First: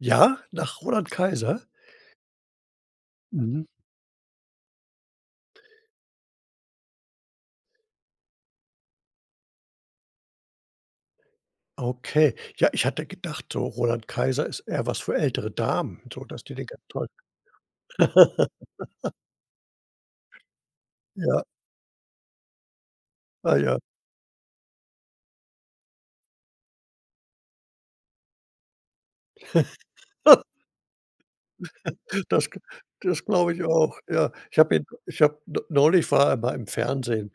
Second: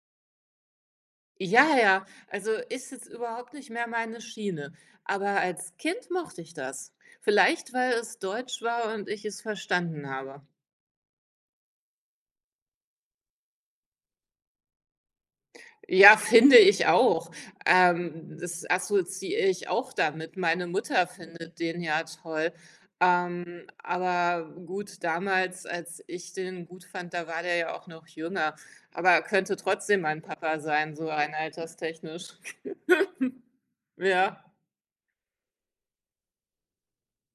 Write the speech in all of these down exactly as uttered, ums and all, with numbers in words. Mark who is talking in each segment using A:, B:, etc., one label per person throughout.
A: Ja, nach Roland Kaiser?
B: Ja, ja, also, ist jetzt überhaupt
A: Mhm.
B: nicht mehr meine Schiene, aber als Kind mochte ich das. Vielleicht weil es deutsch war und ich es verstanden habe.
A: Okay. Ja, ich hatte gedacht, Roland Kaiser ist eher was für ältere Damen,
B: Ja,
A: so dass die
B: finde
A: den ganz
B: ich
A: toll
B: auch. Ähm, das assoziiere ich auch damit. Meine Mutter
A: Ja.
B: findet den ja toll.
A: Ah
B: Ähm,
A: ja.
B: aber gut, damals, als ich den gut fand, da war der ja auch noch jünger. Aber könnte trotzdem mein Papa sein, so rein alterstechnisch.
A: Das g das glaube ich auch, ja.
B: Ja.
A: Ich habe ihn ich habe n neulich war er mal im Fernsehen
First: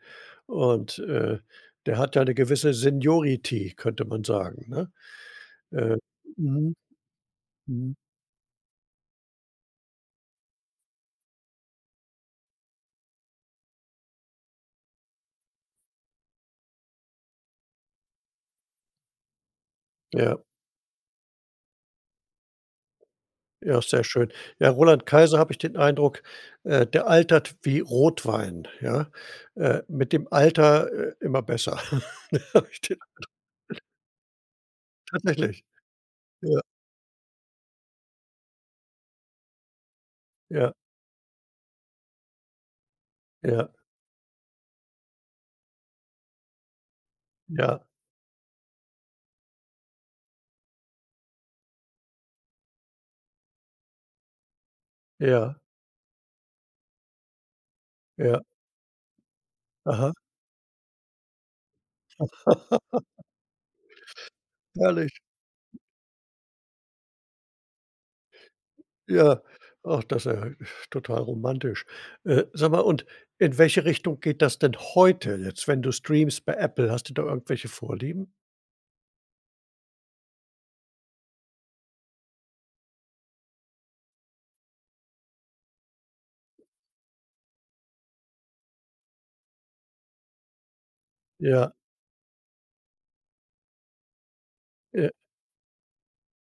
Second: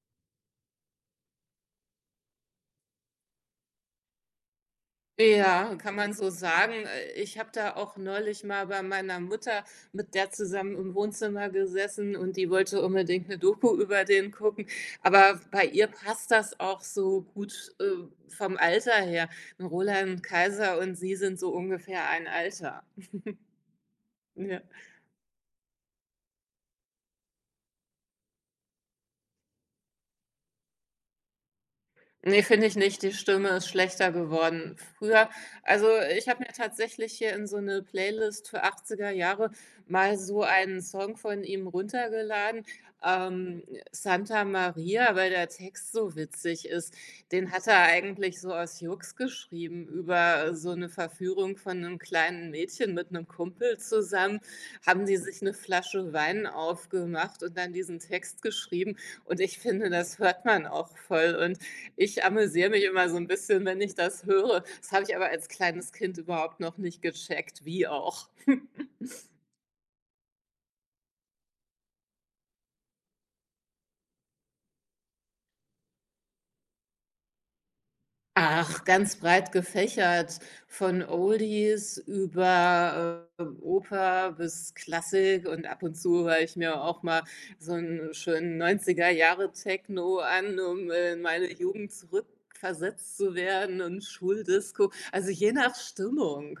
A: und, äh, der hat ja 'ne gewisse Seniority, könnte man sagen, ne?
B: Ja, kann
A: Äh,
B: man so sagen.
A: mhm,
B: Äh, ich habe da
A: mhm.
B: auch neulich mal bei meiner Mutter mit der zusammen im Wohnzimmer gesessen und die wollte unbedingt 'ne Doku über den gucken. Aber bei ihr passt das auch so gut, äh, vom Alter her, ne, Roland
A: Ja.
B: Kaiser und sie sind so ungefähr ein Alter.
A: Ja, sehr schön.
B: Ja.
A: Ja, Roland Kaiser habe ich den Eindruck, äh, der altert wie Rotwein. Ja, äh, mit dem Alter, äh, immer besser.
B: Ne,
A: Habe
B: finde ich
A: ich den
B: nicht, die
A: Eindruck.
B: Stimme ist schlechter geworden. Früher
A: Tatsächlich?
B: also, ich habe mir
A: Ja.
B: tatsächlich hier in so 'ne Playlist für achtziger Jahre mal so
A: Ja.
B: einen Song von ihm runtergeladen, ähm,
A: Ja.
B: Santa Maria, weil der Text so witzig ist. Den hat
A: Ja.
B: er eigentlich so aus Jux geschrieben, über so 'ne Verführung von 'nem kleinen Mädchen mit 'nem Kumpel zusammen haben die sich 'ne
A: Ja.
B: Flasche Wein aufgemacht und dann diesen Text
A: Ja.
B: geschrieben und ich finde,
A: Aha.
B: das hört man auch voll und ich amüsiere mich immer so 'n bisschen, wenn ich das höre. Das habe
A: Herrlich.
B: ich aber als kleines Kind überhaupt noch nicht gecheckt. Wie auch?
A: Ja, ach, das ist ja total romantisch. Äh, sag mal, und in welche Richtung geht das denn heute jetzt, wenn du streamst bei Apple? Hast du da irgendwelche Vorlieben?
B: Ach, ganz breit gefächert, von Oldies über, ähm, Oper bis Klassik und ab und zu höre ich mir auch mal so 'n schönen neunziger Jahre-Techno an, um, äh, in meine
A: Ja.
B: Jugend zurückversetzt zu werden und Schuldisco
A: Ja.
B: also, je nach Stimmung.